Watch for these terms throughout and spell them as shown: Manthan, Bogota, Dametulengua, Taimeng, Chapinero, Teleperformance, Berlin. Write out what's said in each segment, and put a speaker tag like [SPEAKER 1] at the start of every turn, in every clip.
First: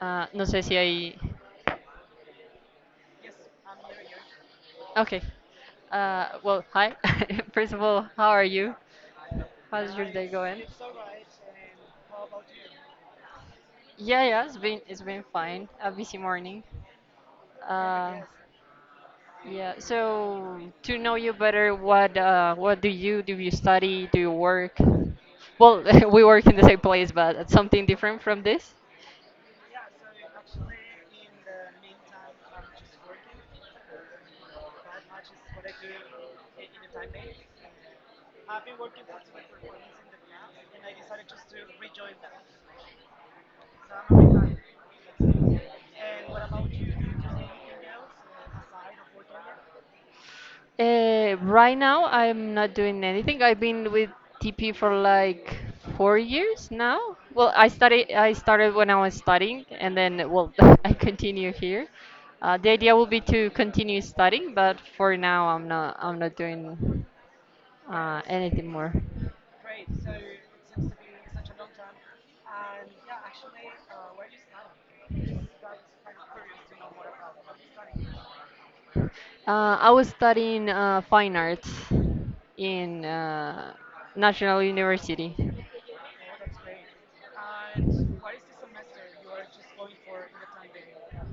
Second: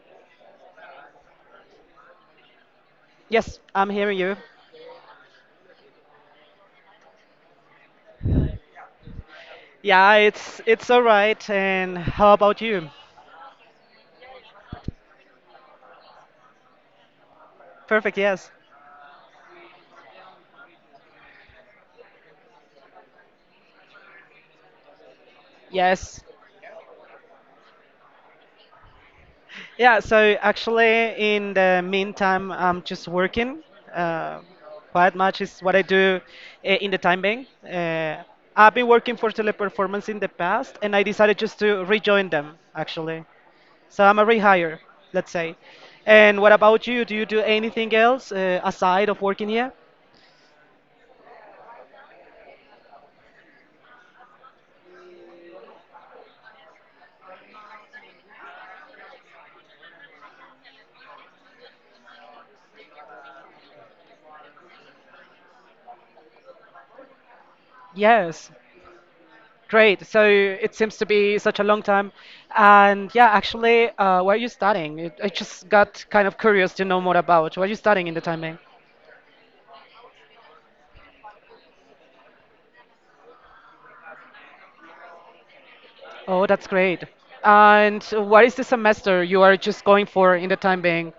[SPEAKER 1] No sé si hay.
[SPEAKER 2] Yes, I'm hearing you.
[SPEAKER 1] Okay. Well, hi. First of all, how are you? How's your
[SPEAKER 2] Yeah,
[SPEAKER 1] day
[SPEAKER 2] it's
[SPEAKER 1] going?
[SPEAKER 2] it's all right. And how about you?
[SPEAKER 1] Yeah, yeah, it's been fine. A busy morning.
[SPEAKER 2] Perfect,
[SPEAKER 1] Uh,
[SPEAKER 2] yes.
[SPEAKER 1] yeah. So to know you better, what do? You study? Do you work? Well,
[SPEAKER 2] Yes.
[SPEAKER 1] we work in the same place, but it's something different from this.
[SPEAKER 2] Yeah, so actually in the meantime, I'm just working. Uh, quite much is what I do in the time being. I've been working for Teleperformance in the past, and I decided just to rejoin them, actually. So I'm a rehire, let's say. And what about you? Do you do anything else aside of working here?
[SPEAKER 1] Right now, I'm not doing anything. I've been with TP for like 4 years now. Well, I started when I was studying, and then well, I continue here. The idea will be to continue studying, but for now, I'm not doing
[SPEAKER 2] Yes.
[SPEAKER 1] anything more.
[SPEAKER 2] Great. So it seems to be such a long time. And yeah, actually, where are you studying? I just got kind of curious to know more about what are you studying in the time being?
[SPEAKER 1] I was studying fine arts in National University.
[SPEAKER 2] Oh, that's great. And what is the semester you are just going for in the time being?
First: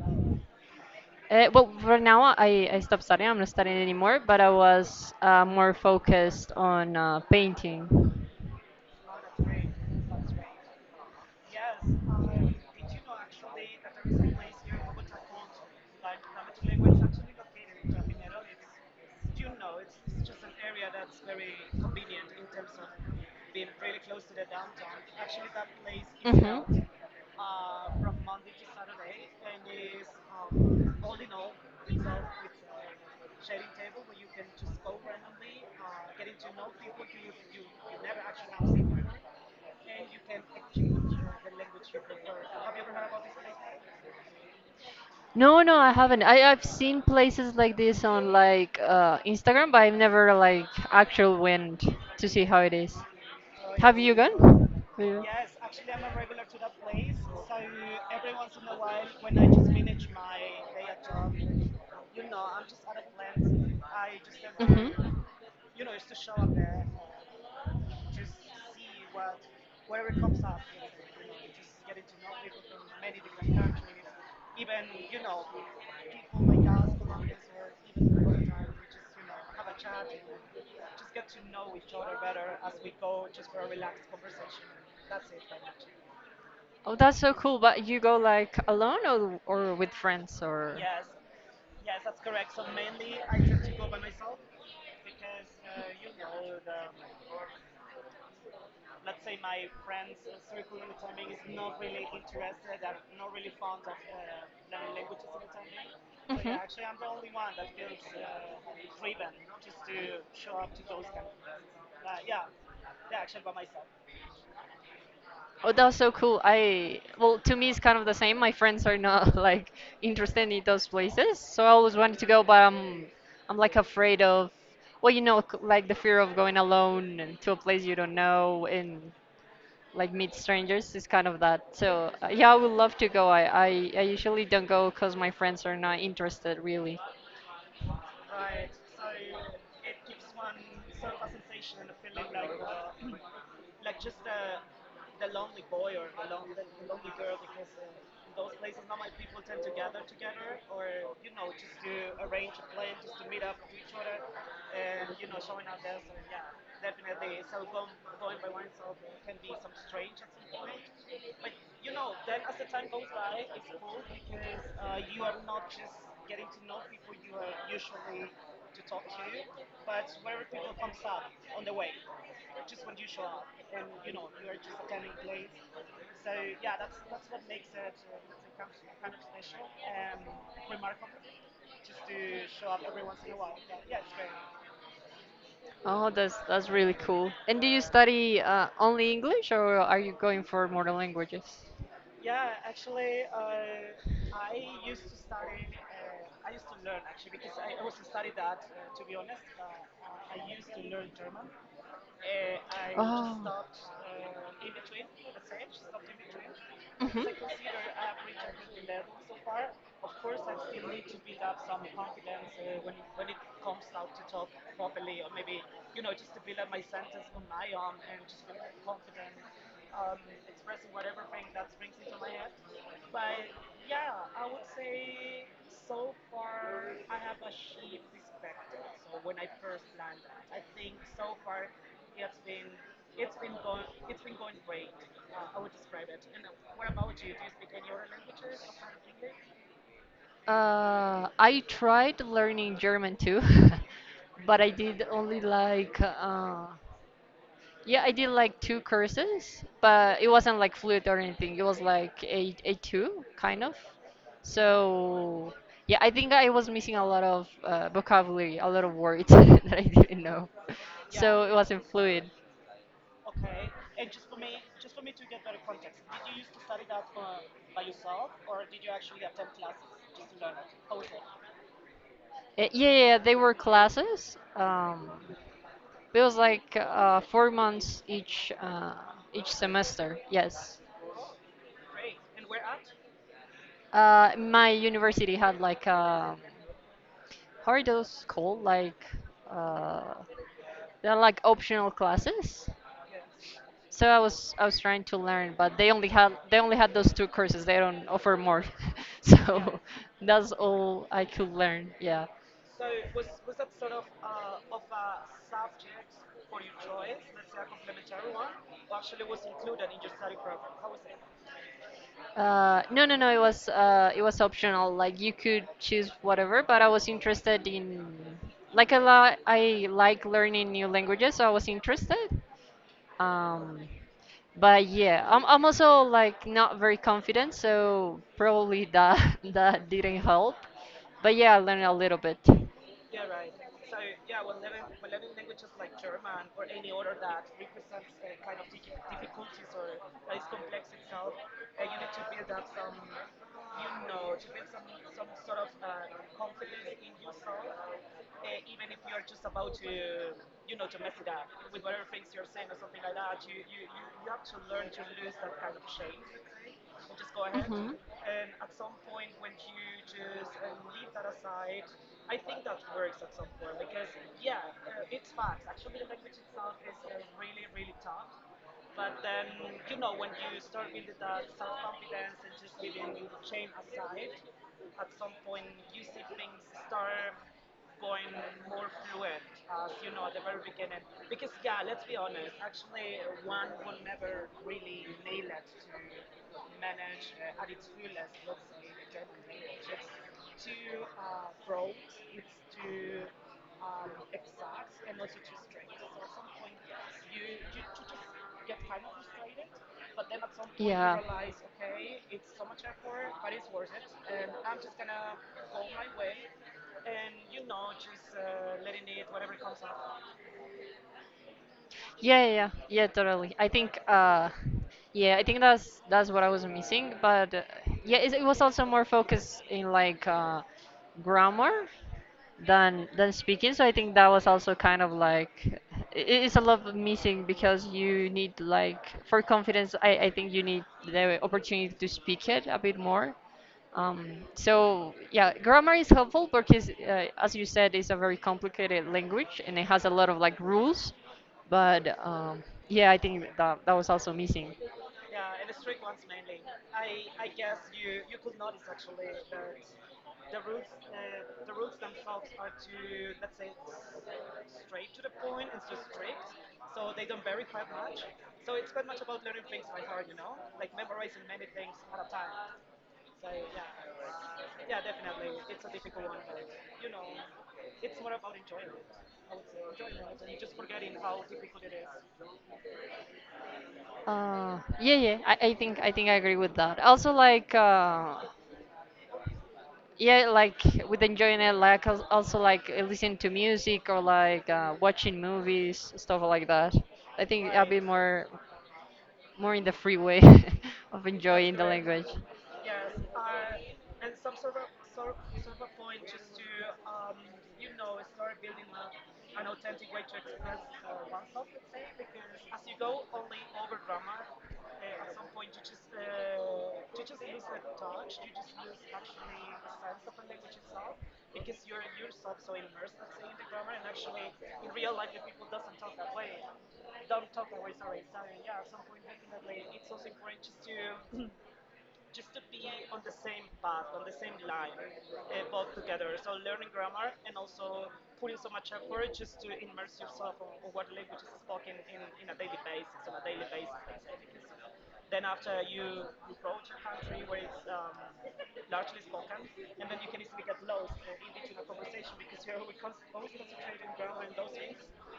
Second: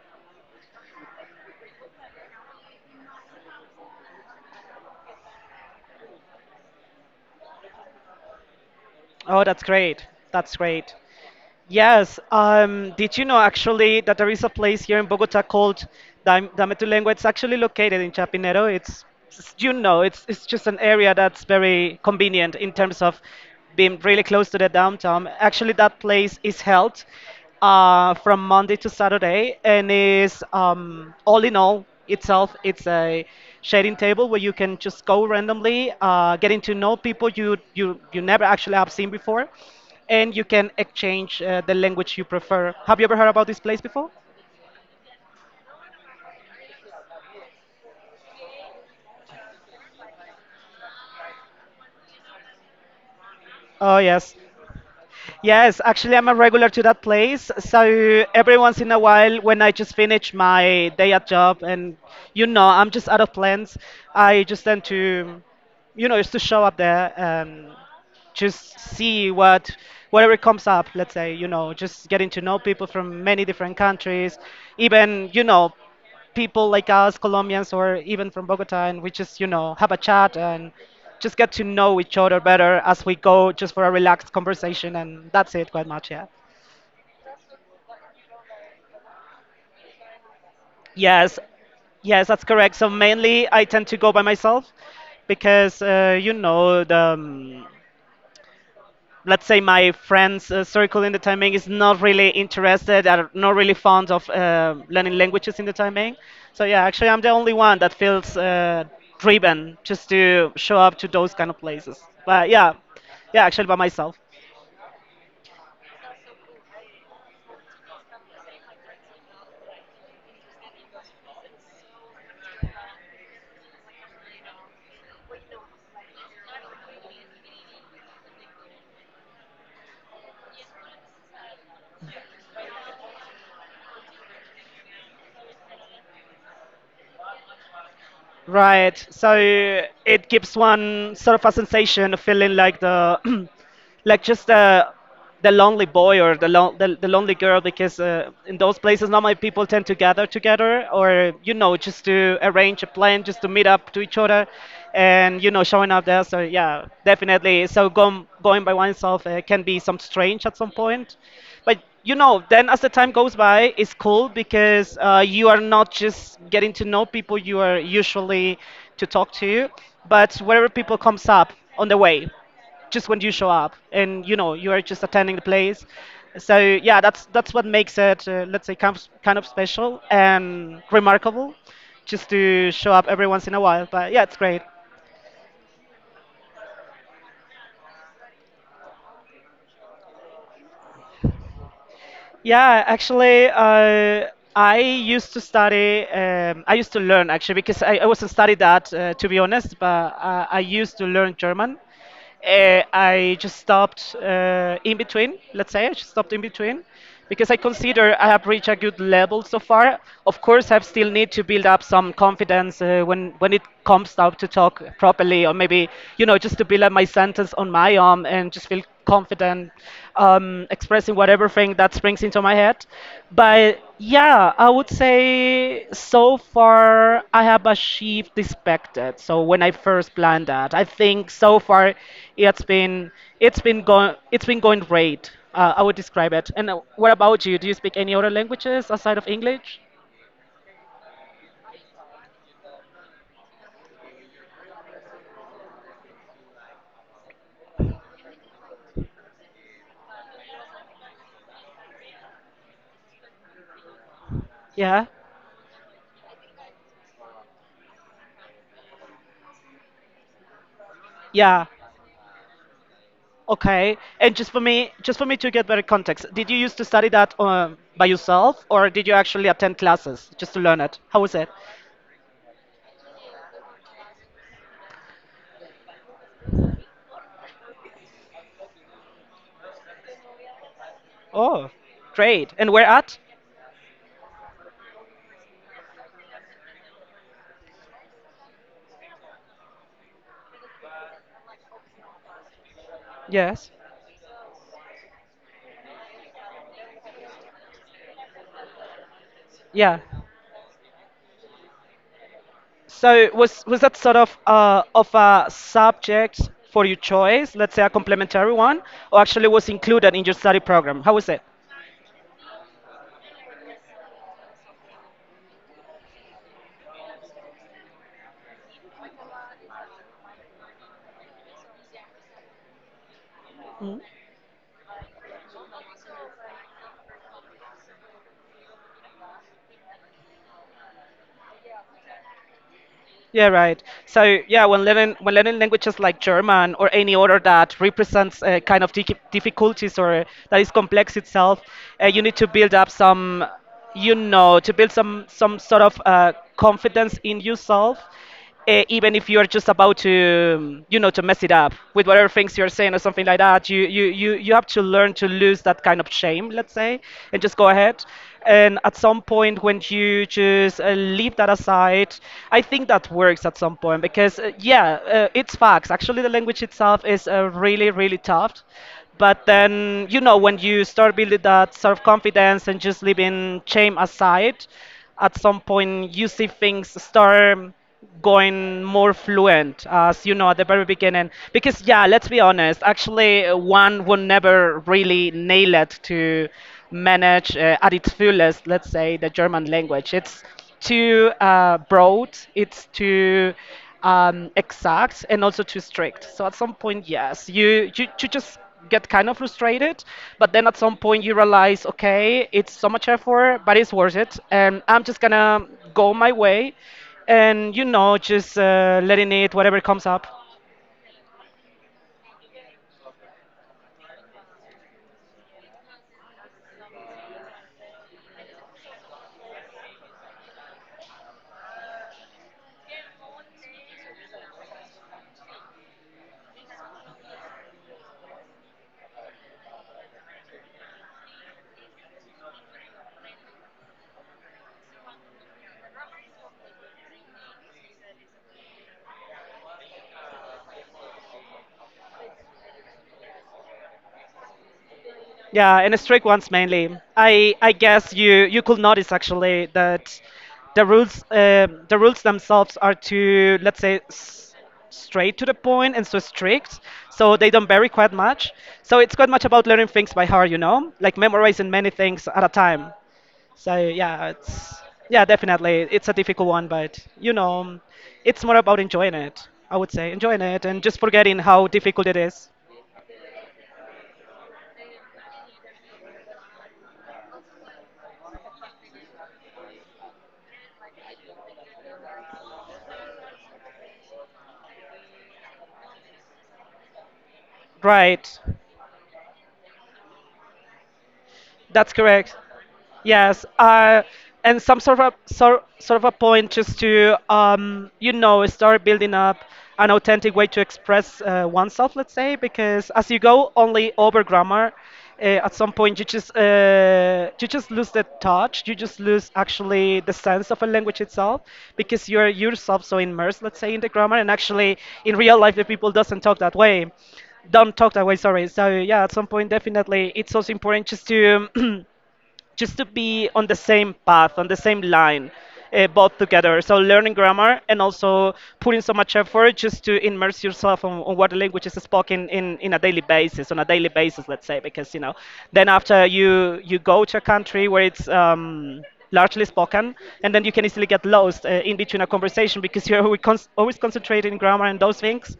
[SPEAKER 1] Well, for now, I stopped studying. I'm not studying anymore, but I was more focused on painting.
[SPEAKER 2] Oh, that's great. That's great. Yes. Did you know actually that there is a place here in Bogota called Dametulengua? It's actually located in Chapinero. It's you know, it's just an area that's very convenient in terms of being really close to the downtown. Actually, that place is held from Monday to Saturday, and is all in all itself, it's a sharing table where you can just go randomly, getting to know people you never actually have seen before and you can exchange the language you prefer. Have you ever heard about this place before?
[SPEAKER 1] No, no, I haven't. I've seen places like this on like Instagram, but I've never like actually went to see how it is. Oh,
[SPEAKER 2] Oh,
[SPEAKER 1] have you
[SPEAKER 2] yes.
[SPEAKER 1] gone? Yeah.
[SPEAKER 2] Yes, actually, I'm a regular to that place. So every once in a while, when I just finish my day at job and, you know, I'm just out of plans, I just tend
[SPEAKER 1] Hmm.
[SPEAKER 2] to, you know, just to show up there and just see whatever comes up, let's say, you know, just getting to know people from many different countries, even, you know, people like us, Colombians, or even from Bogota, and we just, you know, have a chat and just get to know each other better as we go, just for a relaxed conversation, and that's it, quite much, yeah.
[SPEAKER 1] Oh, that's so cool. But you go like alone or with friends or?
[SPEAKER 2] Yes, yes, that's correct. So mainly, I tend to go by myself because, you know, the let's say my friends circle in the Taimeng is not really interested, are not really
[SPEAKER 1] They're
[SPEAKER 2] fond of learning languages in the Taimeng. So yeah, actually I'm the only one that feels driven just to show up to those kind of places. But yeah, yeah, actually by myself.
[SPEAKER 1] Oh, that's so cool. I, well, to me, it's kind of the same. My friends are not like interested in those places, so I always wanted to go, but I'm like afraid of, well, you know, like the fear of going alone and to a place you don't know, and like meet strangers is kind of that. So yeah, I would love to go. I, I usually don't go because my friends are not interested really.
[SPEAKER 2] Right, so it gives one sort of a sensation of feeling like the like just the lonely boy or the lonely girl because in those places normally people tend to gather together or, you know, just to arrange a plan just to meet up to each other, and, you know, showing up there. So yeah, definitely, so going by oneself can be some strange at some point, but, you know, then as the time goes by it's cool because you are not just getting to know people you are usually to talk to, but wherever people comes up on the way just when you show up, and, you know, you are just attending the place. So yeah, that's what makes it let's say kind of special and remarkable, just to show up every once in a while. But yeah, it's great.
[SPEAKER 1] Oh, that's really cool. And do you study only English or are you going for more languages?
[SPEAKER 2] Yeah, actually, I used to study, I used to learn actually, because I wasn't studied that, to be honest, but I used to learn German.
[SPEAKER 1] Oh.
[SPEAKER 2] I just stopped in between, let's say, I just stopped in between,
[SPEAKER 1] Mhm.
[SPEAKER 2] because I consider I have reached a good level so far. Of course, I still need to build up some confidence when it comes out to talk properly, or maybe, you know, just to build up my sentence on my own and just feel confident, expressing whatever thing that springs into my head. But yeah, I would say so far I have achieved the expected. So when I first planned that, I think so far it's been it's been going it's been going great. I would describe it. And what about you? Do you speak any other languages aside of English?
[SPEAKER 1] I tried learning German too, but I did only like yeah, I did like two courses, but it wasn't like fluid or anything. It was like a two kind of.
[SPEAKER 2] Yeah,
[SPEAKER 1] So yeah, I think I was missing a lot of vocabulary, a lot of words that I didn't know. So it wasn't
[SPEAKER 2] yeah.
[SPEAKER 1] fluid.
[SPEAKER 2] Okay, and just for me to get better context, did you used to study that by yourself, or did you actually attend classes just to learn it? How was it?
[SPEAKER 1] Yeah, they were classes. It was like 4 months each semester. Yes.
[SPEAKER 2] Oh, great. And where at?
[SPEAKER 1] My university had like how are those called? Uh, They're like optional classes.
[SPEAKER 2] Yes.
[SPEAKER 1] So I was trying to learn, but they only had those two courses. They don't offer more. So
[SPEAKER 2] Yeah.
[SPEAKER 1] that's all I could learn. Yeah.
[SPEAKER 2] So was that sort of a subject for your choice, let's say a complementary one, or actually was included in your study program? How was it?
[SPEAKER 1] No, no, no. It was optional. Like you could choose whatever, but I was interested in like a lot. I like learning new languages, so I was interested. Um, But yeah, I'm also like not very confident, so probably that that didn't help. But yeah, I learned a little bit.
[SPEAKER 2] Yeah, right. So yeah, when learning languages like German or any other that represents uh, kind of difficulties or that is complex itself, you need to build up some, you know, to build some sort of confidence in yourself even if you're just about to you know, to mess it up with whatever things you're saying or something like that. You have to learn to lose that kind of shame, let's say, and just go ahead. And at some point, when you just leave that aside, I think that works at some point because it's facts, actually, the language itself is really really tough. But then, you know, when you start building that self-confidence and just leaving shame aside, at some point you see things start going more fluent as you know at the very beginning. Because yeah, let's be honest, actually, one would never really nail it to manage at its fullest, let's say, the German language. It's too broad, it's too exact and also too strict. So at some point, yes, you just get kind of frustrated. But then at some point you realize, okay, it's so much effort, but it's worth it, and I'm just gonna go my way, and, you know, just letting it whatever comes up.
[SPEAKER 1] Yeah, totally. I think that's what I was missing. But yeah, it was also more focused in grammar than speaking. So I think that was also kind of like it, it's a lot of missing because you need like for confidence. I think you need the opportunity to speak it a bit more. So yeah, grammar is helpful because, as you said, it's a very complicated language and it has a lot of like rules. But yeah, I think that was also missing.
[SPEAKER 2] Yeah, and strict ones mainly. I guess you could notice actually that the rules themselves are, too, let's say straight to the point and so strict, so they don't vary quite much. So it's quite much about learning things by heart, you know, like memorizing many things at a time. So yeah, it's, yeah, definitely it's a difficult one, but, you know, it's more about enjoying it. I would say enjoying it and just forgetting how difficult it is.
[SPEAKER 1] I think I agree with that. Also, like with enjoying it, like als- also like listening to music or like watching movies, stuff like that. I think I'll be more
[SPEAKER 2] Right.
[SPEAKER 1] more in the free way of enjoying the
[SPEAKER 2] That's
[SPEAKER 1] language.
[SPEAKER 2] correct. Yes, and some sort of sort of a point just to you know, start building up an authentic way to express oneself, let's say, because as you go only over grammar, at some point you just lose the touch, you just lose actually the sense of a language itself, because you're yourself so immersed, let's say, in the grammar, and actually in real life the people doesn't talk that way don't talk that way sorry. So yeah, at some point, definitely, it's also important just to just to be on the same path, on the same line, both together. So learning grammar and also putting so much effort just to immerse yourself on what language is spoken in a daily basis, on a daily basis, let's say, because, you know, then after you you go to a country where it's largely spoken, and then you can easily get lost in between a conversation because you're always, always concentrating in grammar and those things,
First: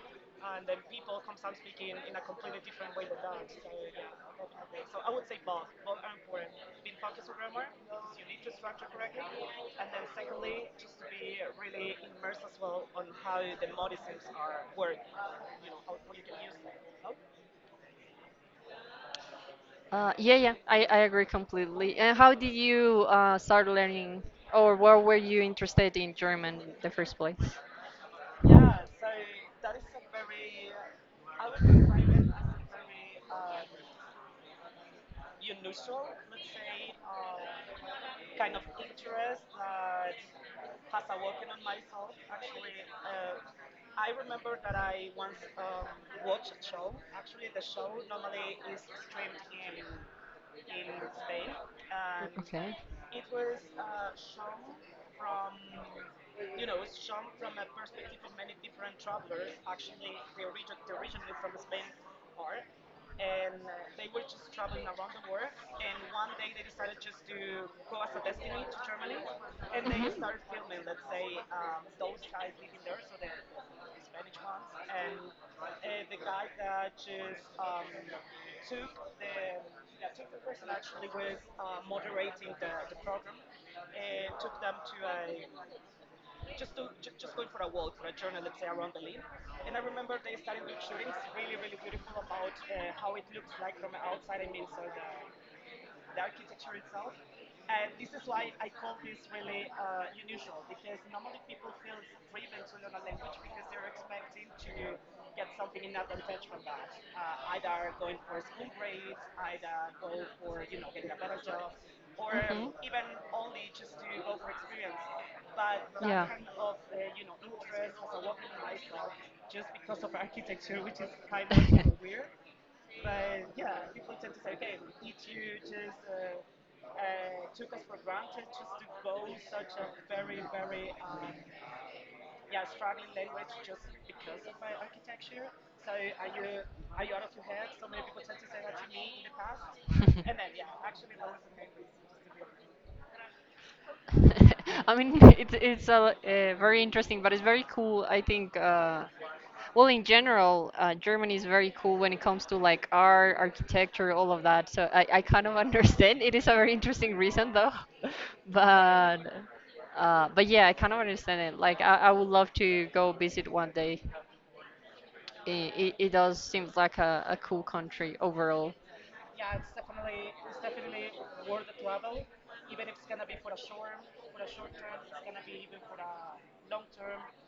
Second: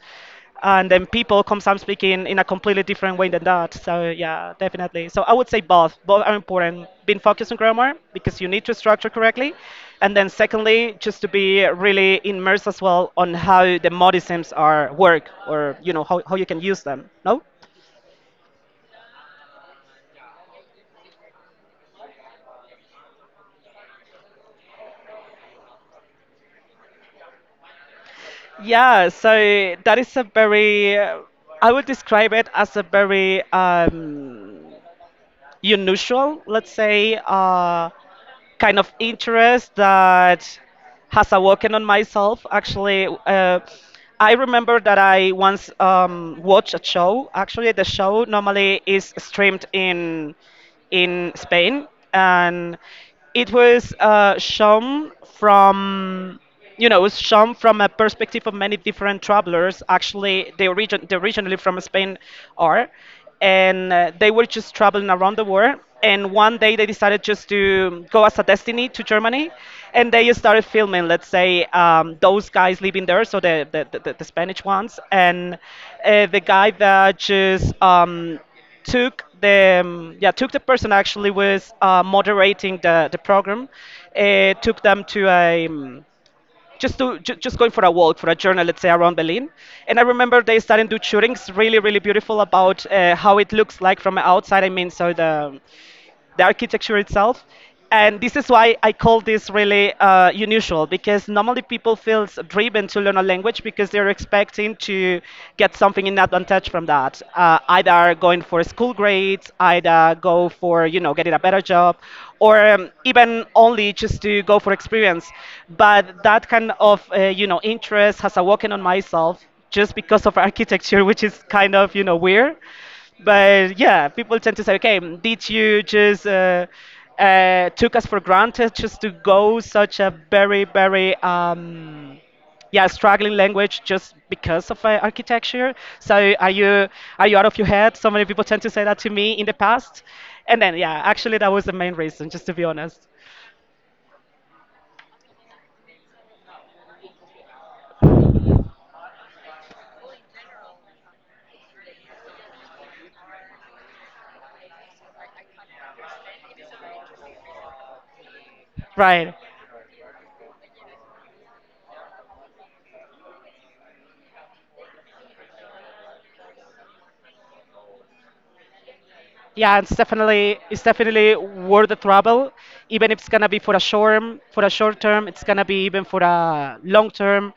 [SPEAKER 2] and then people come some speaking in a completely different way than that. So yeah, definitely. So I would say both. Both are important. Being focused on grammar because you need to structure correctly, and then secondly, just to be really immersed as well on how the modisms are work, or, you know, how you can use them. No.
[SPEAKER 1] I agree completely. And how did you start learning, or where were you interested in German in the first place?
[SPEAKER 2] Yeah. So that is a very I would describe it as a very unusual, let's say, kind of interest that has awoken on myself. Actually, I remember that I once watched a show. Actually, the show normally is streamed in Spain, and
[SPEAKER 1] Okay.
[SPEAKER 2] it was shown from, you know, it was shown from a perspective of many different travelers. Actually, they origin they originally from Spain are, and they were just traveling around the world. And one day they decided just to go as a destiny to Germany, and they started filming. Let's say those guys living there, so the Spanish ones, and the guy that just took the took the person actually was moderating the program, took them to a just to just going for a walk for a journey, let's say, around Berlin, and I remember they started to do shootings really, really beautiful about how it looks like from outside. The architecture itself. And this is why I call this really unusual, because normally people feel driven to learn a language because they're expecting to get something in advantage from that. Either going for school grades, either go for, you know, getting a better job, or even only just to go for experience. But that kind of, you know, interest has awoken on myself just because of architecture, which is kind of, you know, weird. But yeah, people tend to say, okay, did you just took us for granted just to go such a very, very yeah struggling language just because of architecture? So are you, are you out of your head? So many people tend to say that to me in the past,
[SPEAKER 1] And then,
[SPEAKER 2] and then,
[SPEAKER 1] yeah,
[SPEAKER 2] yeah,
[SPEAKER 1] actually, that
[SPEAKER 2] actually
[SPEAKER 1] was
[SPEAKER 2] that
[SPEAKER 1] the
[SPEAKER 2] was the
[SPEAKER 1] main
[SPEAKER 2] main
[SPEAKER 1] reason,
[SPEAKER 2] reason, just to be honest.
[SPEAKER 1] just to be honest. I mean, it's it's very interesting, but it's very cool. In general, Germany is very cool when it comes to like art, architecture, all of that. So I kind of understand. It is a very interesting reason though, but
[SPEAKER 2] Right.
[SPEAKER 1] but yeah, I kind of understand it. I would love to go visit one day. It does seem like a cool country overall.
[SPEAKER 2] Yeah, it's definitely worth the trouble, even if it's gonna be for a short, for a short term. It's gonna be even for a long term,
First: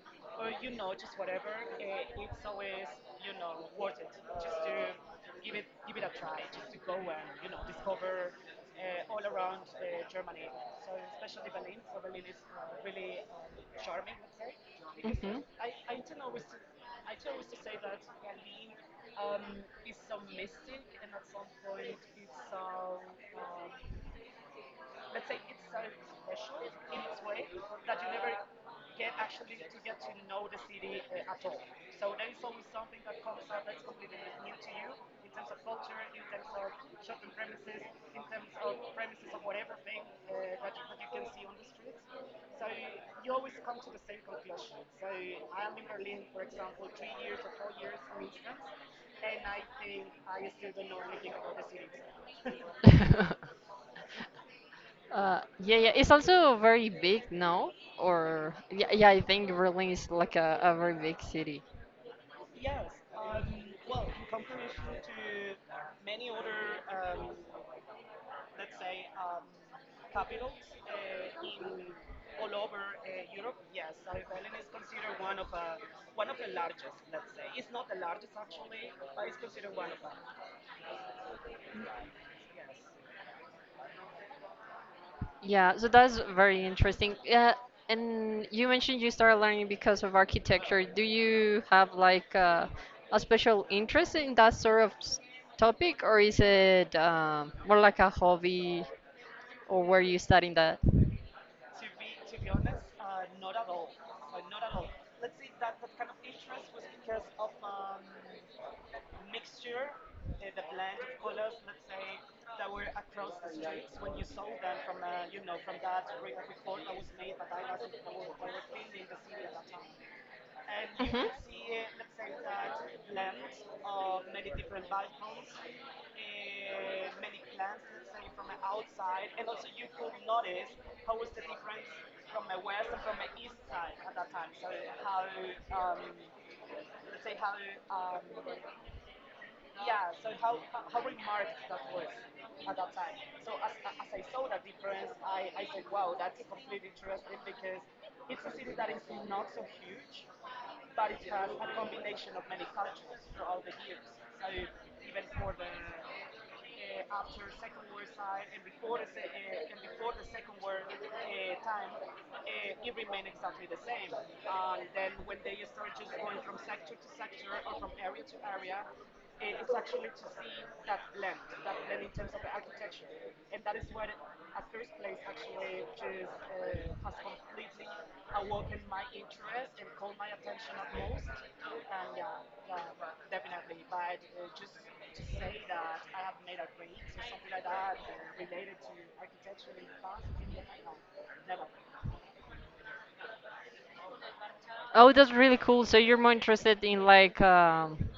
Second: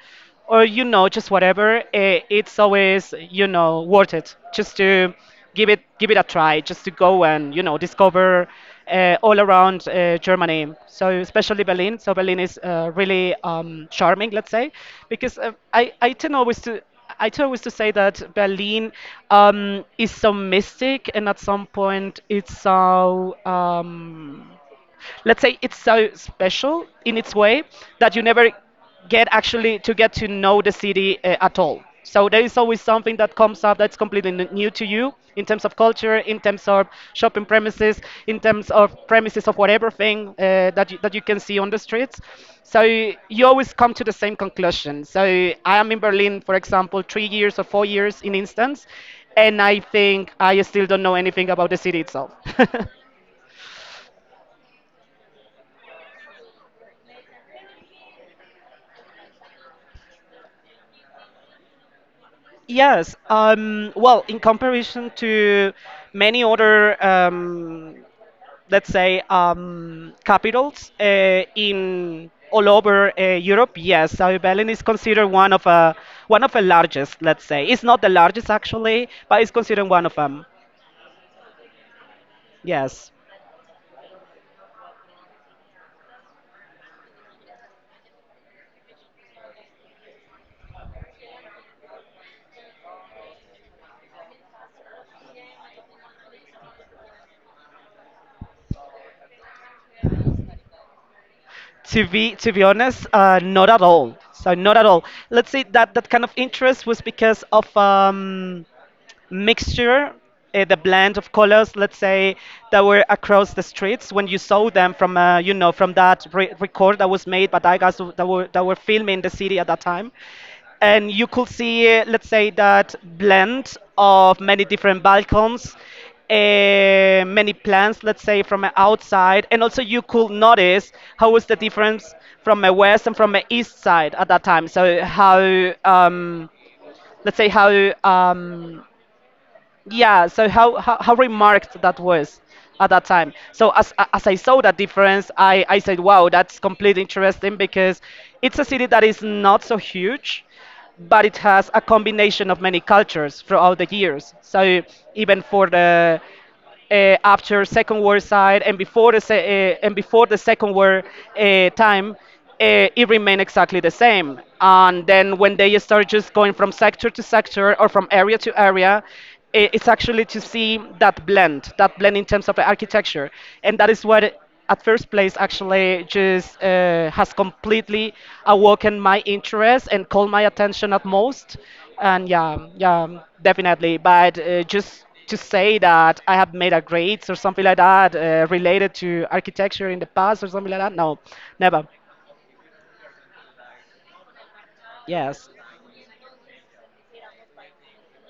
[SPEAKER 2] or, you know, just whatever. It's always, you know, worth it, just to give it a try, just to go and, you know, discover all around Germany. So especially Berlin. So Berlin is really charming, let's say, because I tend always to, I thought it was to say that Berlin is so mystic, and at some point it's so let's say, it's so special in its way that you never get actually to get to know the city at all. So there is always something that comes up that's completely new to you in terms of culture, in terms of shopping premises, in terms of premises of whatever thing that that you can see on the streets. So you always come to the same conclusion. So I am in Berlin, for example, 3 years or 4 years in instance, and I think I still don't know anything about the city itself.
[SPEAKER 1] Hmm. Yeah, it's also very big now, or yeah, yeah, I think Berlin is like a very big city.
[SPEAKER 2] Yes, well, in comparison to many other, let's say, capitals in all over Europe, yes, Berlin is considered one of the largest. Let's say it's not the largest actually, but it's considered one of them. Yes.
[SPEAKER 1] Yeah, so that's very interesting. Yeah, and you mentioned you started learning because of architecture. Do you have like a special interest in that sort of topic, or is it more like a hobby, or were you studying that?
[SPEAKER 2] To be, to be honest, not at all. So not at all. Let's say that that kind of interest was because of mixture, the blend of colors, let's say, that were across the streets when you saw them from, you know, from that record that was made by guys that were filming the city at that time, and you could see, let's say, that blend of many different balcons. Many plants, let's say, from a outside, and also you could notice how was the difference from a west and from a east side at that time. So how, um, let's say, how how remarked that was at that time. So as as I saw that difference, I said, wow, that's completely interesting because it's a city that is not so huge, but it has a combination of many cultures throughout the years. So even for the after Second World side, and before the se- and before the Second World time, it remained exactly the same. And then when they start just going from sector to sector, or from area to area, it's actually to see that blend in terms of architecture, and that is what at first place actually just has completely awoken my interest and called my attention at most. And yeah, yeah, definitely, but just to say that I have made a grades or something like that related to architecture in the past or something like that, no, never.
[SPEAKER 1] Oh, that's
[SPEAKER 2] Yes.
[SPEAKER 1] really cool. So you're more interested in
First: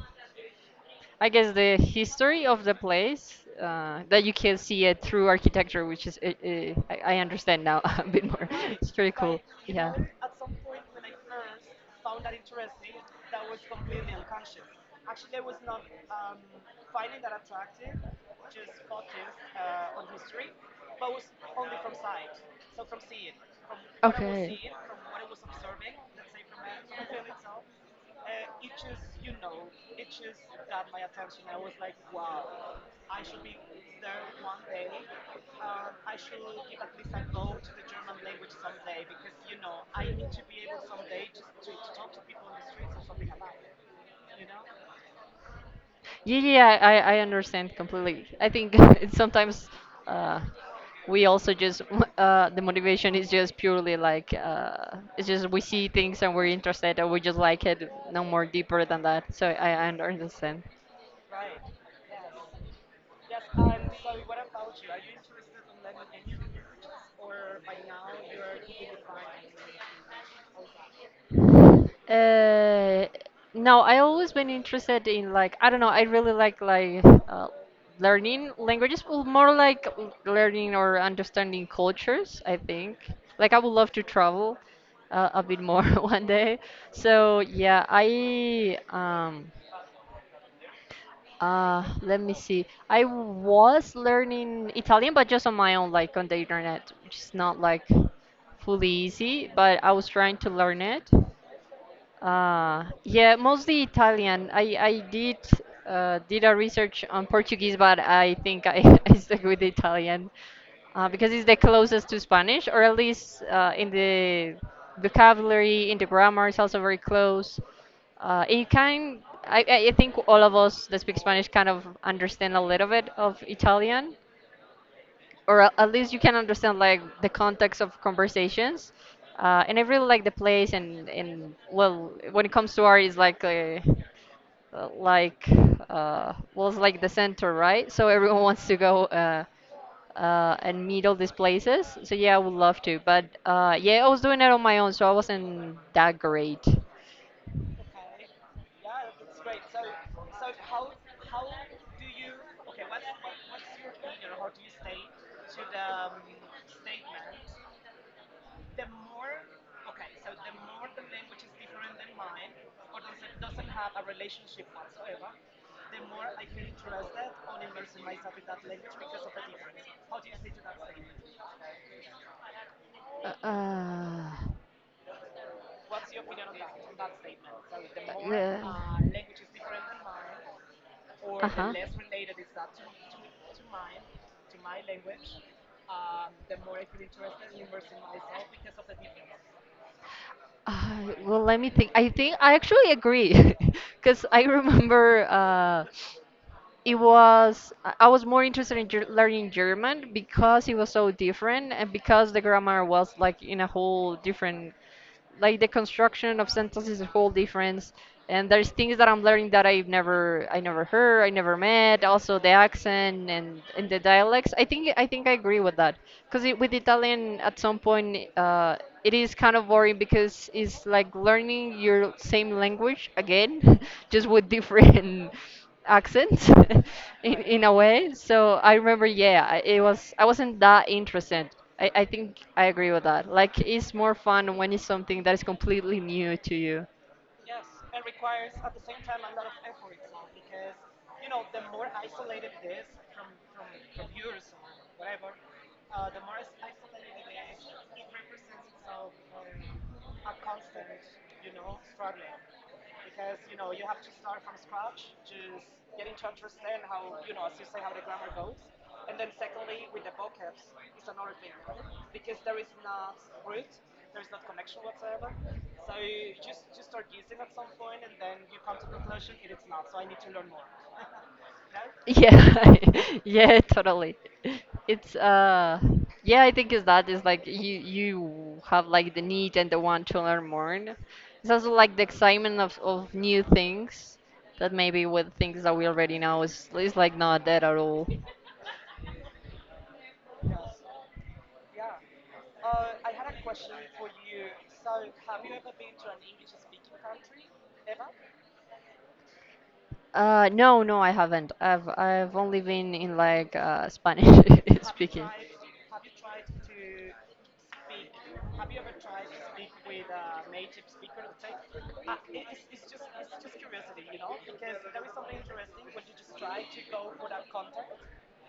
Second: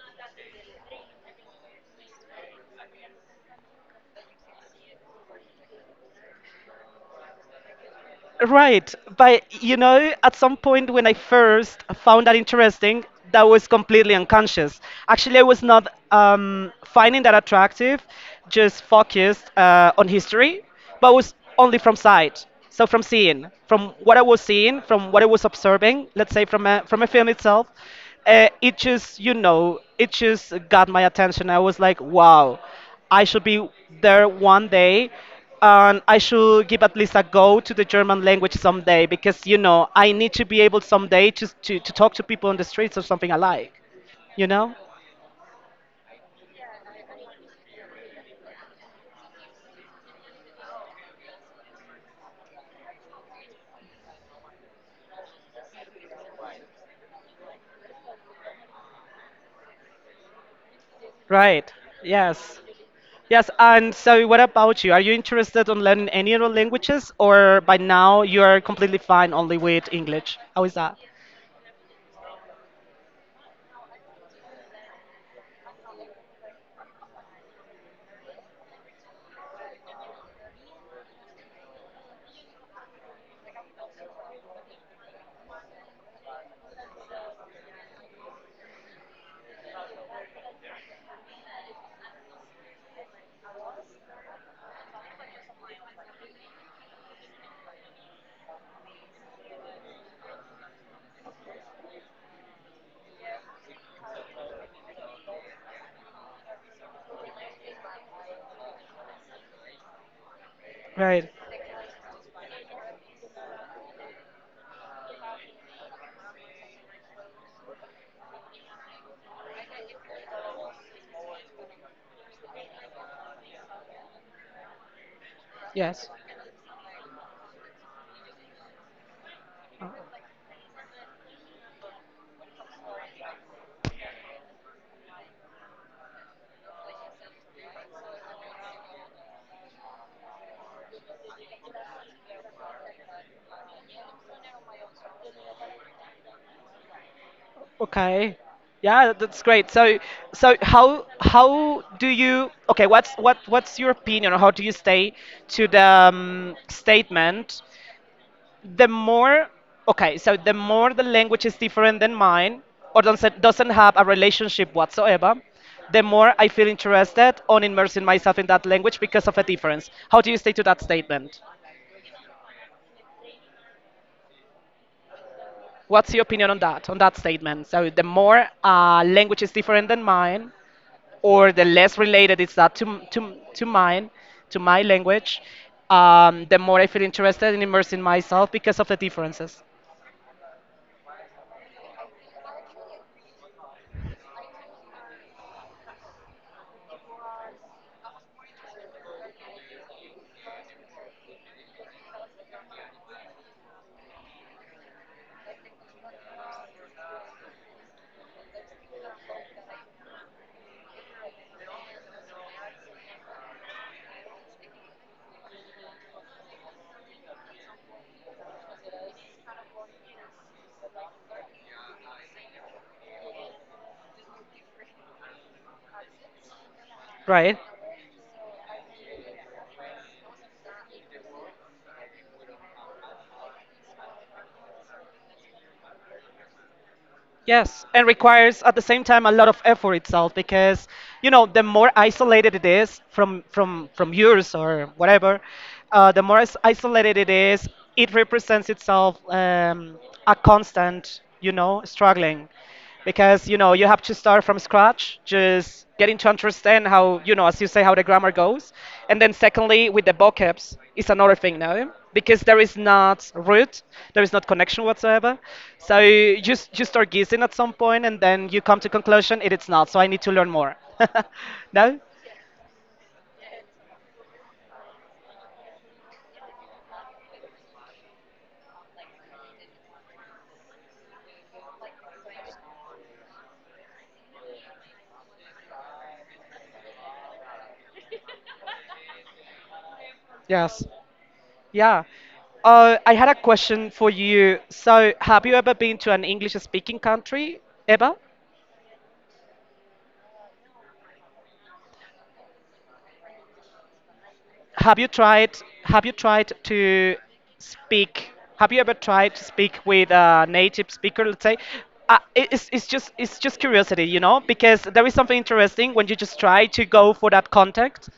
[SPEAKER 1] I guess the history of the place that you can see it through architecture, which I understand now a bit more. Right, it's
[SPEAKER 2] Right,
[SPEAKER 1] pretty cool.
[SPEAKER 2] but you
[SPEAKER 1] Yeah.
[SPEAKER 2] know, at some point when I first found that interesting, that was completely unconscious. Actually, I was not finding that attractive, just focused on history, but was only from sight. So from seeing, from what I was
[SPEAKER 1] Okay.
[SPEAKER 2] seeing, from what I was observing, let's say from from a film itself, it just, you know, it just got my attention. I was like, wow. I should be there one day, and I should give at least a go to the German language someday because, you know, I need to be able someday to, to talk to people on the streets or something I like, you know?
[SPEAKER 1] Yeah, I understand completely. I think it's sometimes uh, we also just the motivation is just purely like it's just we see things and we're interested and we just like it, no more deeper than that. So I understand.
[SPEAKER 2] Right. Yes. Yes. And so, what about you? Are you interested on learning any other languages, or by now you are completely fine only with English? How is that?
[SPEAKER 1] Uh, no, I always been interested in like I don't know. I really like learning languages, well, more like learning or understanding cultures. I think like I would love to travel a bit more one day. So yeah, I let me see. I was learning Italian, but just on my own, like on the internet, which is not like fully easy. But I was trying to learn it. Yeah, mostly Italian. I did a research on Portuguese, but I think I, I stuck with Italian because
[SPEAKER 2] Right.
[SPEAKER 1] it's the closest to Spanish, or at least in the vocabulary, in the grammar, it's also very close. It kind I think all of us that speak Spanish kind of understand a little bit of Italian or at least you
[SPEAKER 2] Yes.
[SPEAKER 1] can understand like the context of conversations. And I really like the place, and well, when it comes to art, it's like a, like well, it's like the center, right? So everyone wants to go and meet all these places. So yeah, I would love to, but yeah, I was doing it on my own, so I wasn't that great.
[SPEAKER 2] Okay. Yeah, that's great. So, so how do you? Okay, what what's your opinion on how do you stay to the statement? The more, okay, so the more the language is different than mine, or doesn't have a relationship whatsoever, the more I feel interested on immersing myself in that language because of a difference. How do you stay to that statement?
[SPEAKER 1] Uh,
[SPEAKER 2] What's your opinion on that? On that statement? So the more language is different than mine, or the less related it's not to mine, to my language, the more I feel interested in immersing myself because of the differences,
[SPEAKER 1] well, let me think. I think I actually agree because I remember. It was I was more interested in learning German because it was so different and because the grammar was like in a whole different like the construction of sentences is a whole difference and there's things that I'm learning that I never heard, I never met, also the accent and the dialects. I think I agree with that because with Italian at some point it is kind of boring because it's like learning your same language again just with different accent in a
[SPEAKER 2] right?
[SPEAKER 1] way. So I remember, yeah, it was I wasn't that interested. I think I agree with that. Like it's more fun when it's something that is completely new to you.
[SPEAKER 2] Yes, and requires at the same time a lot of effort itself, because you know, the more isolated it is from from yours or whatever, isolated it is, it represents itself a constant, you know, struggling. Because you know, you have to start from scratch, just getting to understand how, you know, as you say, how the grammar goes. And then secondly, with the vocabs, it's another thing now, because there is not root, there is not connection whatsoever. So you just, you start guessing at some point, and then you come to conclusion it is not so I need to learn more. No.
[SPEAKER 1] Yeah, yeah, totally. It's Yeah, I think it's that is like you have like the need and the want to learn more. It's also like the excitement of new things that maybe with things that we already know is like not that at all.
[SPEAKER 2] Yes. Yeah. I had a question for you. So have you ever been to an English speaking country ever?
[SPEAKER 1] No, no, I haven't. I've only been in like Spanish speaking.
[SPEAKER 2] Have you tried? Have you tried to speak? Have you ever tried to speak with a native speaker? Let's say, it's just, it's just curiosity, you know, because there is something interesting when you just try to go for that contact,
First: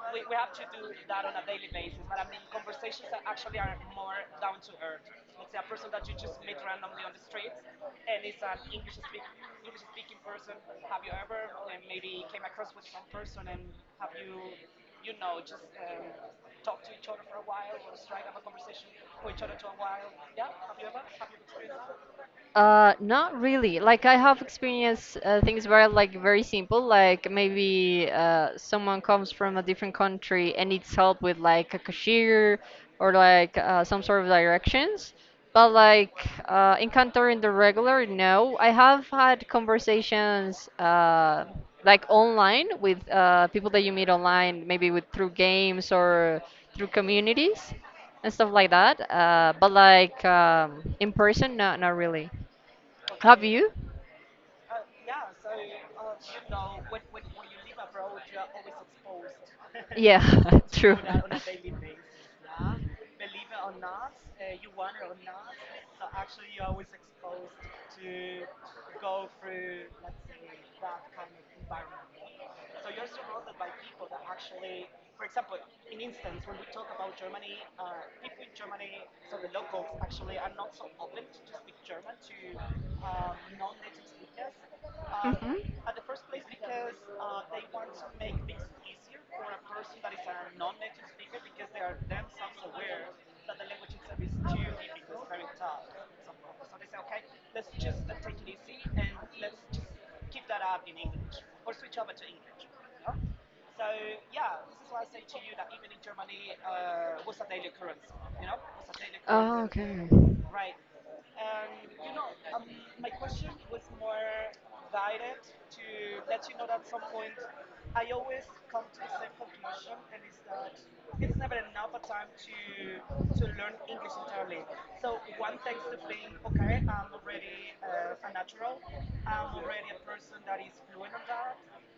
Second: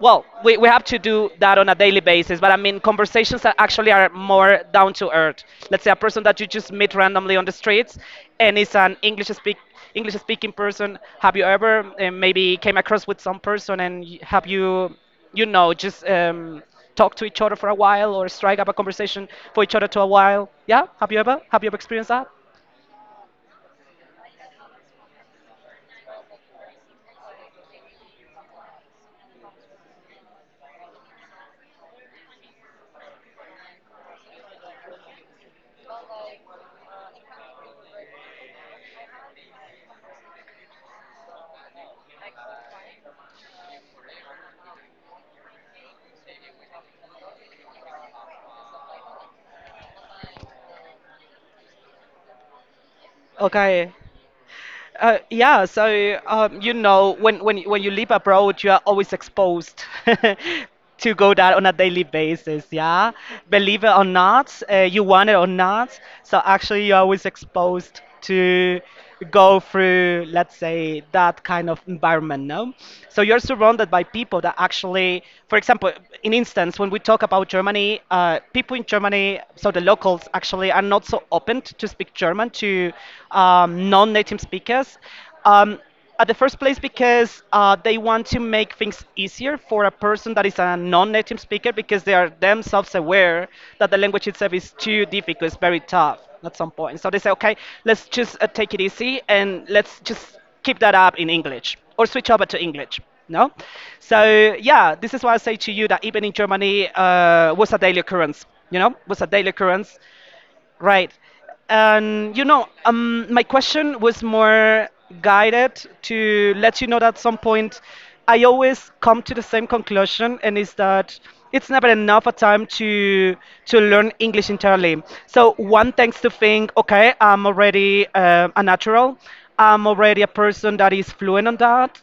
[SPEAKER 2] well, we have to do that on a daily basis, but I mean, conversations that actually are more down to earth. Let's say a person that you just meet randomly on the streets and is an English speak English speaking person. Have you ever maybe came across with some person and have you, you know, just talk to each other for a while or strike up a conversation for each other to a while? Yeah, have you ever, have you ever experienced that?
[SPEAKER 1] Not really. Like I have experienced things where like very simple, like maybe someone comes from a different country and needs help with like a cashier or like some sort of directions. But like encountering the regular, no. I have had conversations like online with people that you meet online, maybe with through games or through communities and stuff like that. But in person, no, not really. Have you?
[SPEAKER 2] Okay. Yeah, so you know, when when you live abroad, you are always exposed
[SPEAKER 1] Yeah, true.
[SPEAKER 2] to go that on a daily basis. Yeah, believe it or not, you want it or not. So actually, you're always exposed to go through, let's say, that kind of environment. No, so you're surrounded by people that actually, for example, in instance, when we talk about Germany, people in Germany, so the locals actually are not so open to speak German relevant to non-native speakers. Um, at the first place, because they want to make things easier for a person that is a non-native speaker, because they are themselves aware that the language itself is too difficult, it's very tough at some point. So they say, okay, let's just take it easy, and let's just keep that up in English or switch over to English. No, so yeah, this is why I say to you that even in Germany, was a daily occurrence. You know, was a daily occurrence. Right. And you know, my question was more guided to let you know that at some point I always come to the same conclusion, and is that it's never enough a time to learn English entirely. So one tends to think, okay, I'm already a natural. I'm already a person that is fluent on that.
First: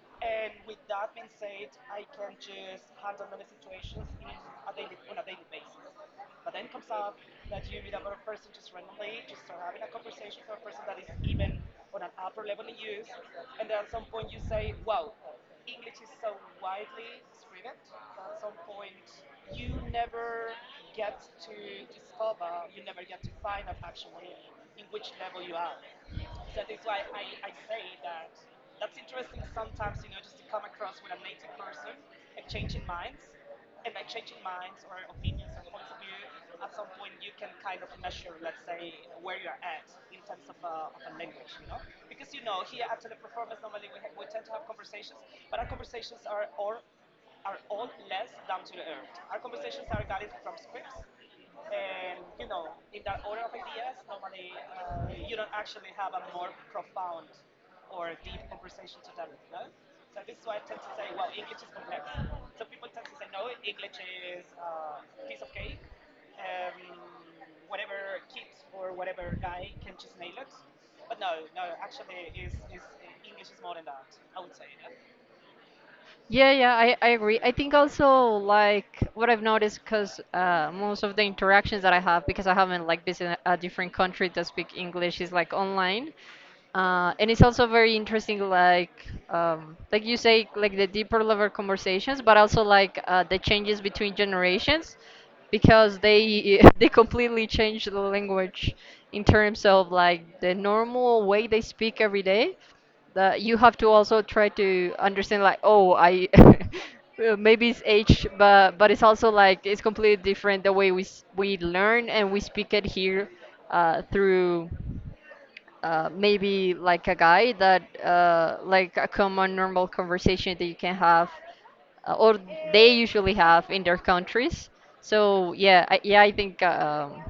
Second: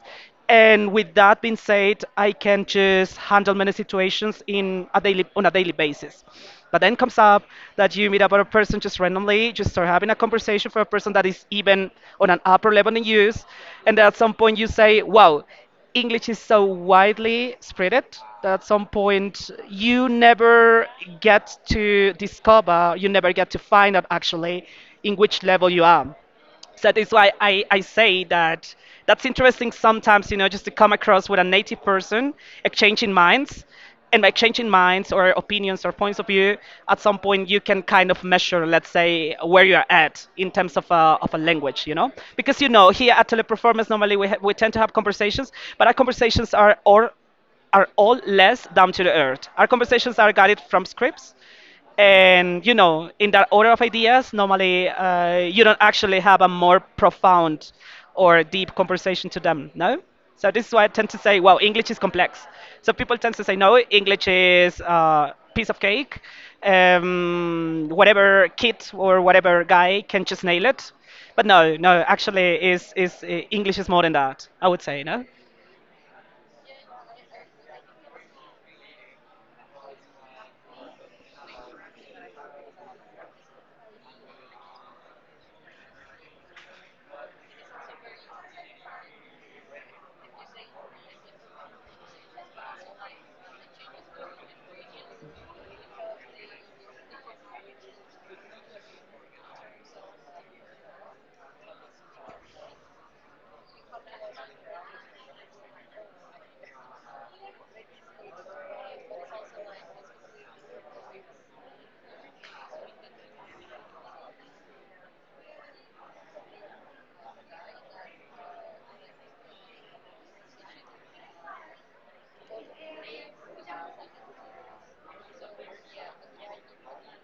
[SPEAKER 2] And with that being said, I can just handle many situations in a daily, on a daily basis. But then comes up that you meet up with a person just randomly, just start having a conversation for a person that is even on an upper level in use, and at some point you say, "Wow, English is so widely spreaded that at some point you never get to discover, you never get to find out actually in which level you are." So that is why I say that that's interesting sometimes, just to come across with a native person, exchanging minds. And by exchanging minds or opinions or points of view, at some point you can kind of measure, let's say, where you are at in terms of of a language, you know? Because, you know, here at Teleperformance, normally we tend to have conversations, but our conversations are all less down to the earth. Our conversations are guided from scripts, and you know, in that order of ideas, normally you don't actually have a more profound or deep conversation to them, no? So this is why I tend to say, well, English is complex. So people tend to say, no, English is a piece of cake. Whatever kid or whatever guy can just nail it. But no, no, actually, is English is more than that. I would say, no.
[SPEAKER 1] Yeah, I agree. I think also like what I've noticed, because most of the interactions that I have, because I haven't like visited a different country that speak English, is like online, and it's also very interesting, like you say, like the deeper level conversations, but also like the changes between generations, because they they completely change the language in terms of like the normal way they speak every day, that you have to also try to understand like, oh, I maybe it's age, but it's also like it's completely different the way we learn and we speak it here, through maybe like a guy that like a common normal conversation that you can have, or they usually have in their countries. So yeah, I think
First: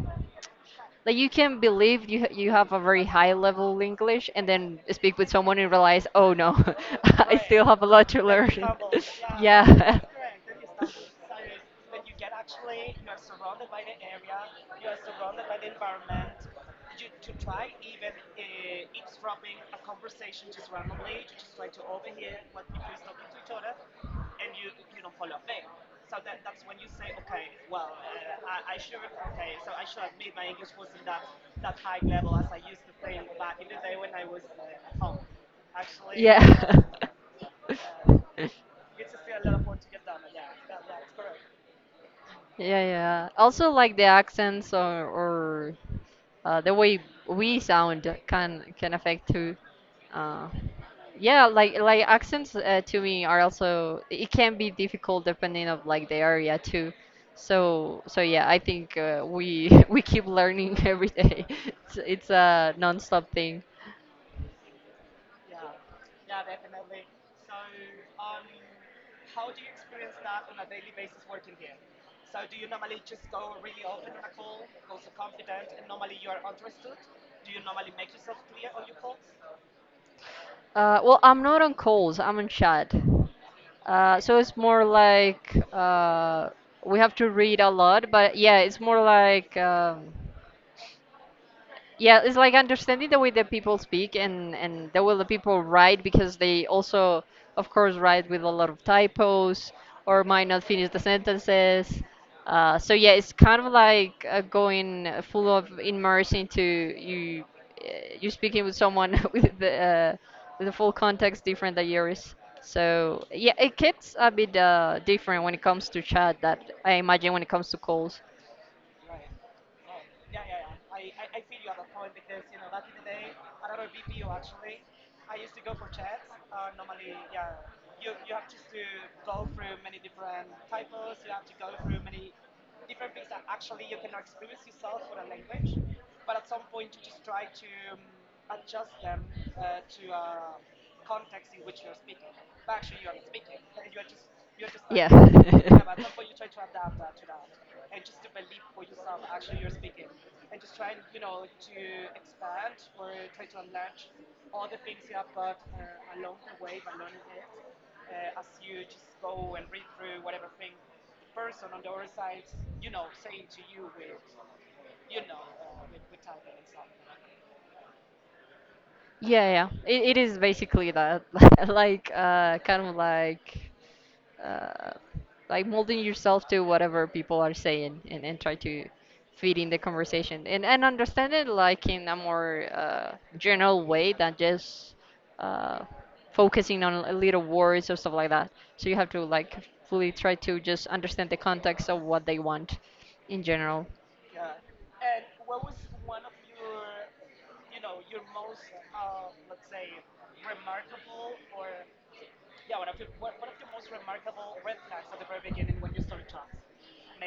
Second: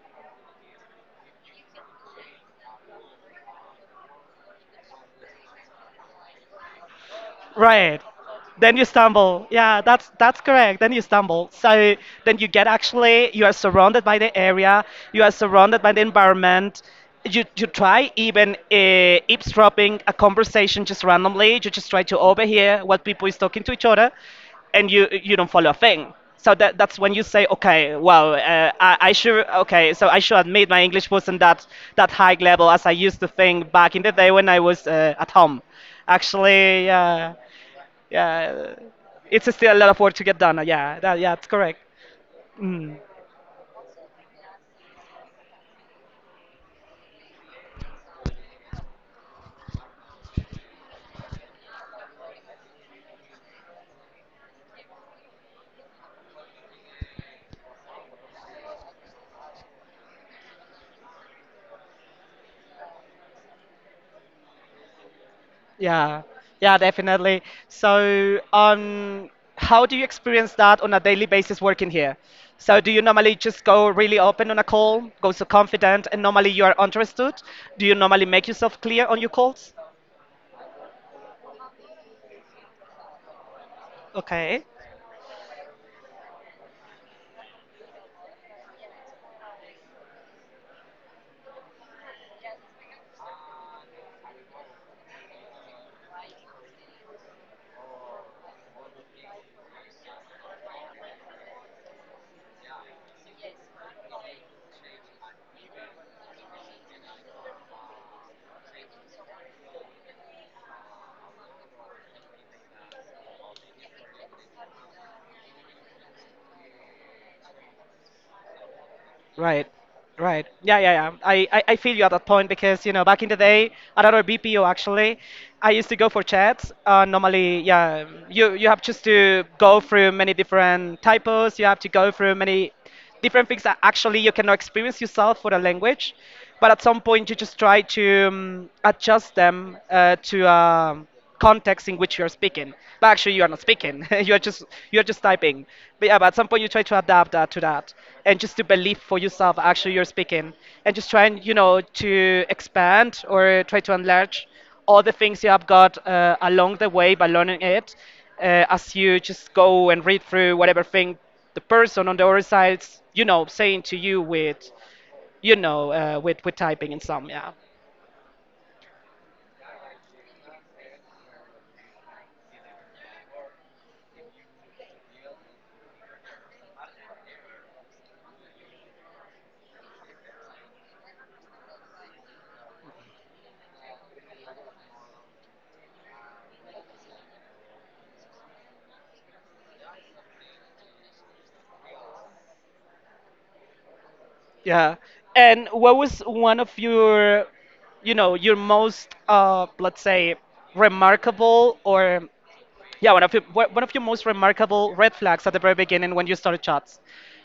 [SPEAKER 1] like you can believe you have a very high level English, and then speak with someone and realize, oh no, I still have a
[SPEAKER 2] Right.
[SPEAKER 1] lot to learn.
[SPEAKER 2] Then you stumble. Yeah,
[SPEAKER 1] Yeah.
[SPEAKER 2] that's correct. Then you stumble. So then you get actually you are surrounded by the area, you are surrounded by the environment. You try even eavesdropping a conversation just randomly. You just try to overhear what people is talking to each other, and you don't follow a thing. So that's when you say, okay, well, I should okay, so I should admit my English wasn't that high level as I used to think back in the day when I was at home. Actually,
[SPEAKER 1] uh,
[SPEAKER 2] yeah.
[SPEAKER 1] uh,
[SPEAKER 2] Yeah, it's still a lot of work to get done. Yeah, it's correct. Mm,
[SPEAKER 1] Yeah, yeah. Also like the accents, or the way we sound can affect too. Uh, yeah, like accents, to me, are also, it can be difficult depending of like the area too. So yeah, I think we we keep learning every day. It's a non-stop thing.
[SPEAKER 2] yeah, yeah, definitely. So, how do you experience that on a daily basis working here? So, do you normally just go really open on a call, go so confident, and normally you are understood? Do you normally make yourself clear on your calls?
[SPEAKER 1] Well, I'm not on calls. I'm on chat. So
[SPEAKER 2] Okay.
[SPEAKER 1] it's more like, we have to read a lot, but yeah, it's more like. Yeah, it's like understanding the way that people speak, and the way the people write, because they also, of course, write with a lot of typos or might not finish the sentences. So yeah, it's kind of like going full of immerse into you. Uh, you speaking with someone with the with a full context different than yours. So yeah, it gets a bit different when it comes to chat. That I imagine when it comes to calls.
[SPEAKER 2] Right, right. Yeah, yeah, yeah. I feel you at that point because, you know, back in the day, at our BPO actually, I used to go for chats. Normally, yeah, you have just to go through many different typos, you have to go through many different things that actually you cannot experience yourself for the language. But at some point, you just try to adjust them to. Context in which you're speaking. But actually, you are not speaking. You are just typing. But yeah, but at some point you try to adapt that to that, and just to believe for yourself actually you're speaking, and just try and you know to expand or try to enlarge all the things you have got along the way by learning it, as you just go and read through whatever thing the person on the other side's you know saying to you with, you know, with typing and some yeah.
[SPEAKER 1] Yeah, yeah. It is basically that. Like, kind of uh, like molding yourself to whatever people are saying, and try to feed in the conversation, and understand it like in a more general way than just uh, focusing on a little words or stuff like that. So you have to like fully try to just understand the context of what they want in general.
[SPEAKER 2] Yeah. And what was one of your, you know, your most, let's say, remarkable or, yeah, one of your one of your most remarkable red flags at the very beginning when you started chats?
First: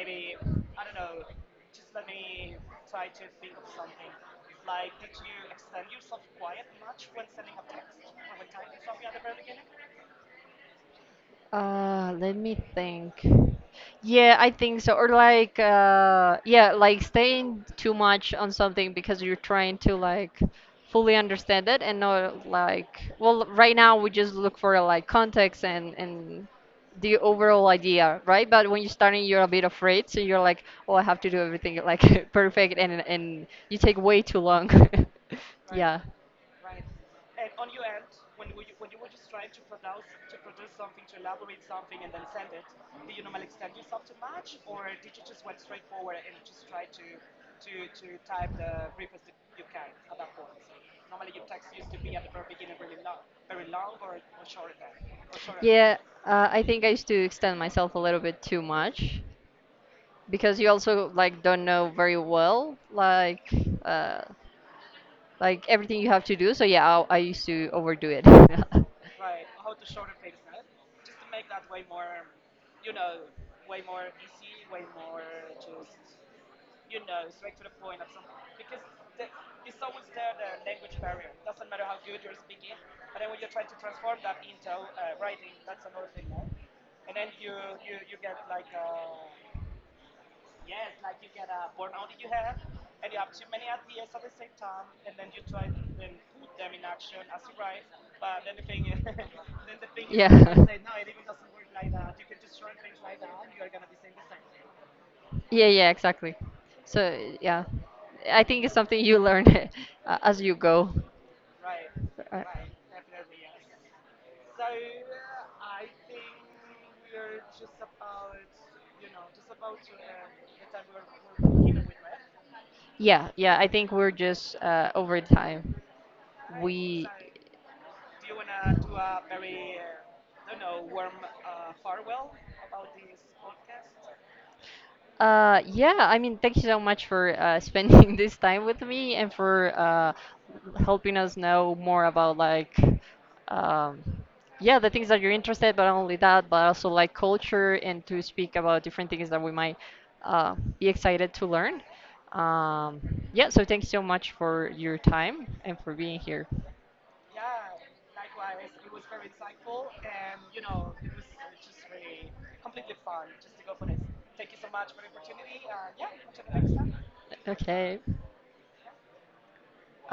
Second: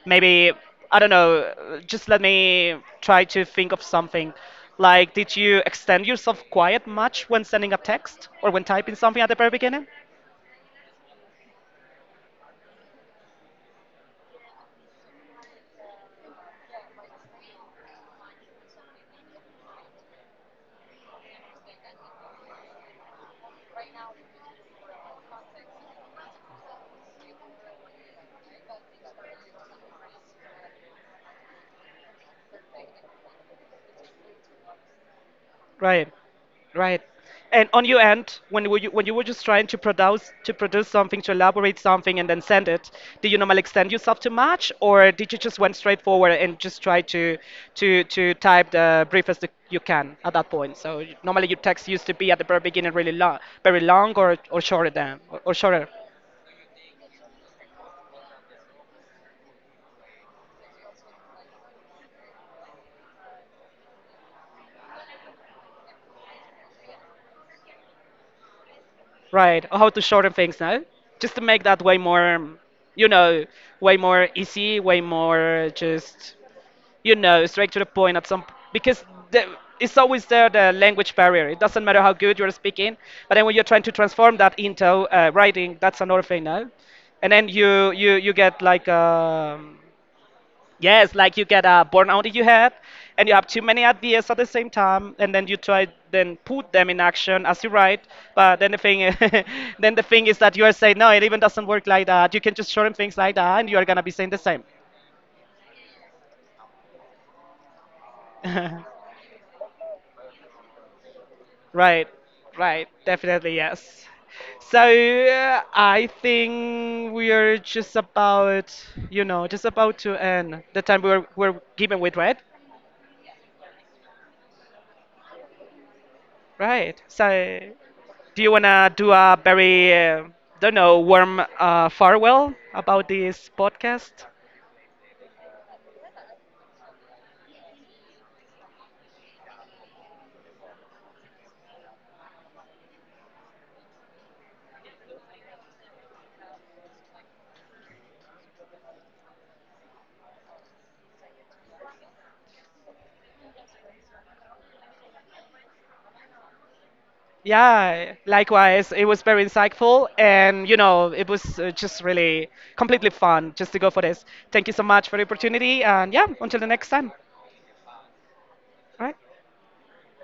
[SPEAKER 2] Maybe, I don't know, just let me try to think of something. Like, did you extend yourself quiet much when sending a text or when typing something at the very beginning?
[SPEAKER 1] Let me think. Yeah, I think so. Or like, yeah, like staying too much on something because you're trying to like fully understand it, and not like, well, right now we just look for like context and the overall idea, right? But when you're starting, you're a bit afraid, so you're like, oh, I have to do everything like perfect, and you take way too long. Yeah.
[SPEAKER 2] Right, right. And on your end, when you were just trying to produce something, to elaborate something, and then send it, did you normally extend yourself to match, or did you just went straight forward and just try to to type the briefest that you can at that point? So normally your text used to be at the very beginning really long, very long, or or shorter.
[SPEAKER 1] Yeah, I think I used to extend myself a little bit too much, because you also like don't know very well uh, like everything you have to do. So yeah, I used to overdo it.
[SPEAKER 2] Right. Or how to shorten things now, just to make that way more, you know, way more easy, way more just you know, straight to the point at some because the, it's always there the language barrier. It doesn't matter how good you're speaking, but then when you're trying to transform that into writing, that's another thing now. And then you get like yes, like you get a burnout in your head, and you have too many ideas at the same time, and then you try then put them in action as you write. But then the thing then the thing is
[SPEAKER 1] Yeah.
[SPEAKER 2] that you are saying no, it even doesn't work like that. You can just show shorten things like that, and you are gonna be saying the same.
[SPEAKER 1] Yeah, yeah, exactly. So yeah, I think it's something you learn as you go.
[SPEAKER 2] Right,
[SPEAKER 1] Uh,
[SPEAKER 2] right, definitely yes. So I think we are just about, you know, just about to end the time were given with, right?
[SPEAKER 1] Yeah, yeah, I think we're just over time.
[SPEAKER 2] Right.
[SPEAKER 1] We,
[SPEAKER 2] So do you wanna do a very, don't know, warm farewell about this podcast?
[SPEAKER 1] yeah, I mean, thank you so much for spending this time with me, and for helping us know more about like, um, yeah, the things that you're interested, but not only that, but also like culture, and to speak about different things that we might be excited to learn. Um, yeah, so thank you so much for your time and for being here.
[SPEAKER 2] Yeah, likewise. It was very insightful, and you know, it was just really completely fun just to go for this. Thank you so much for the opportunity, and yeah, until the next time.
[SPEAKER 1] Okay.
[SPEAKER 2] All right.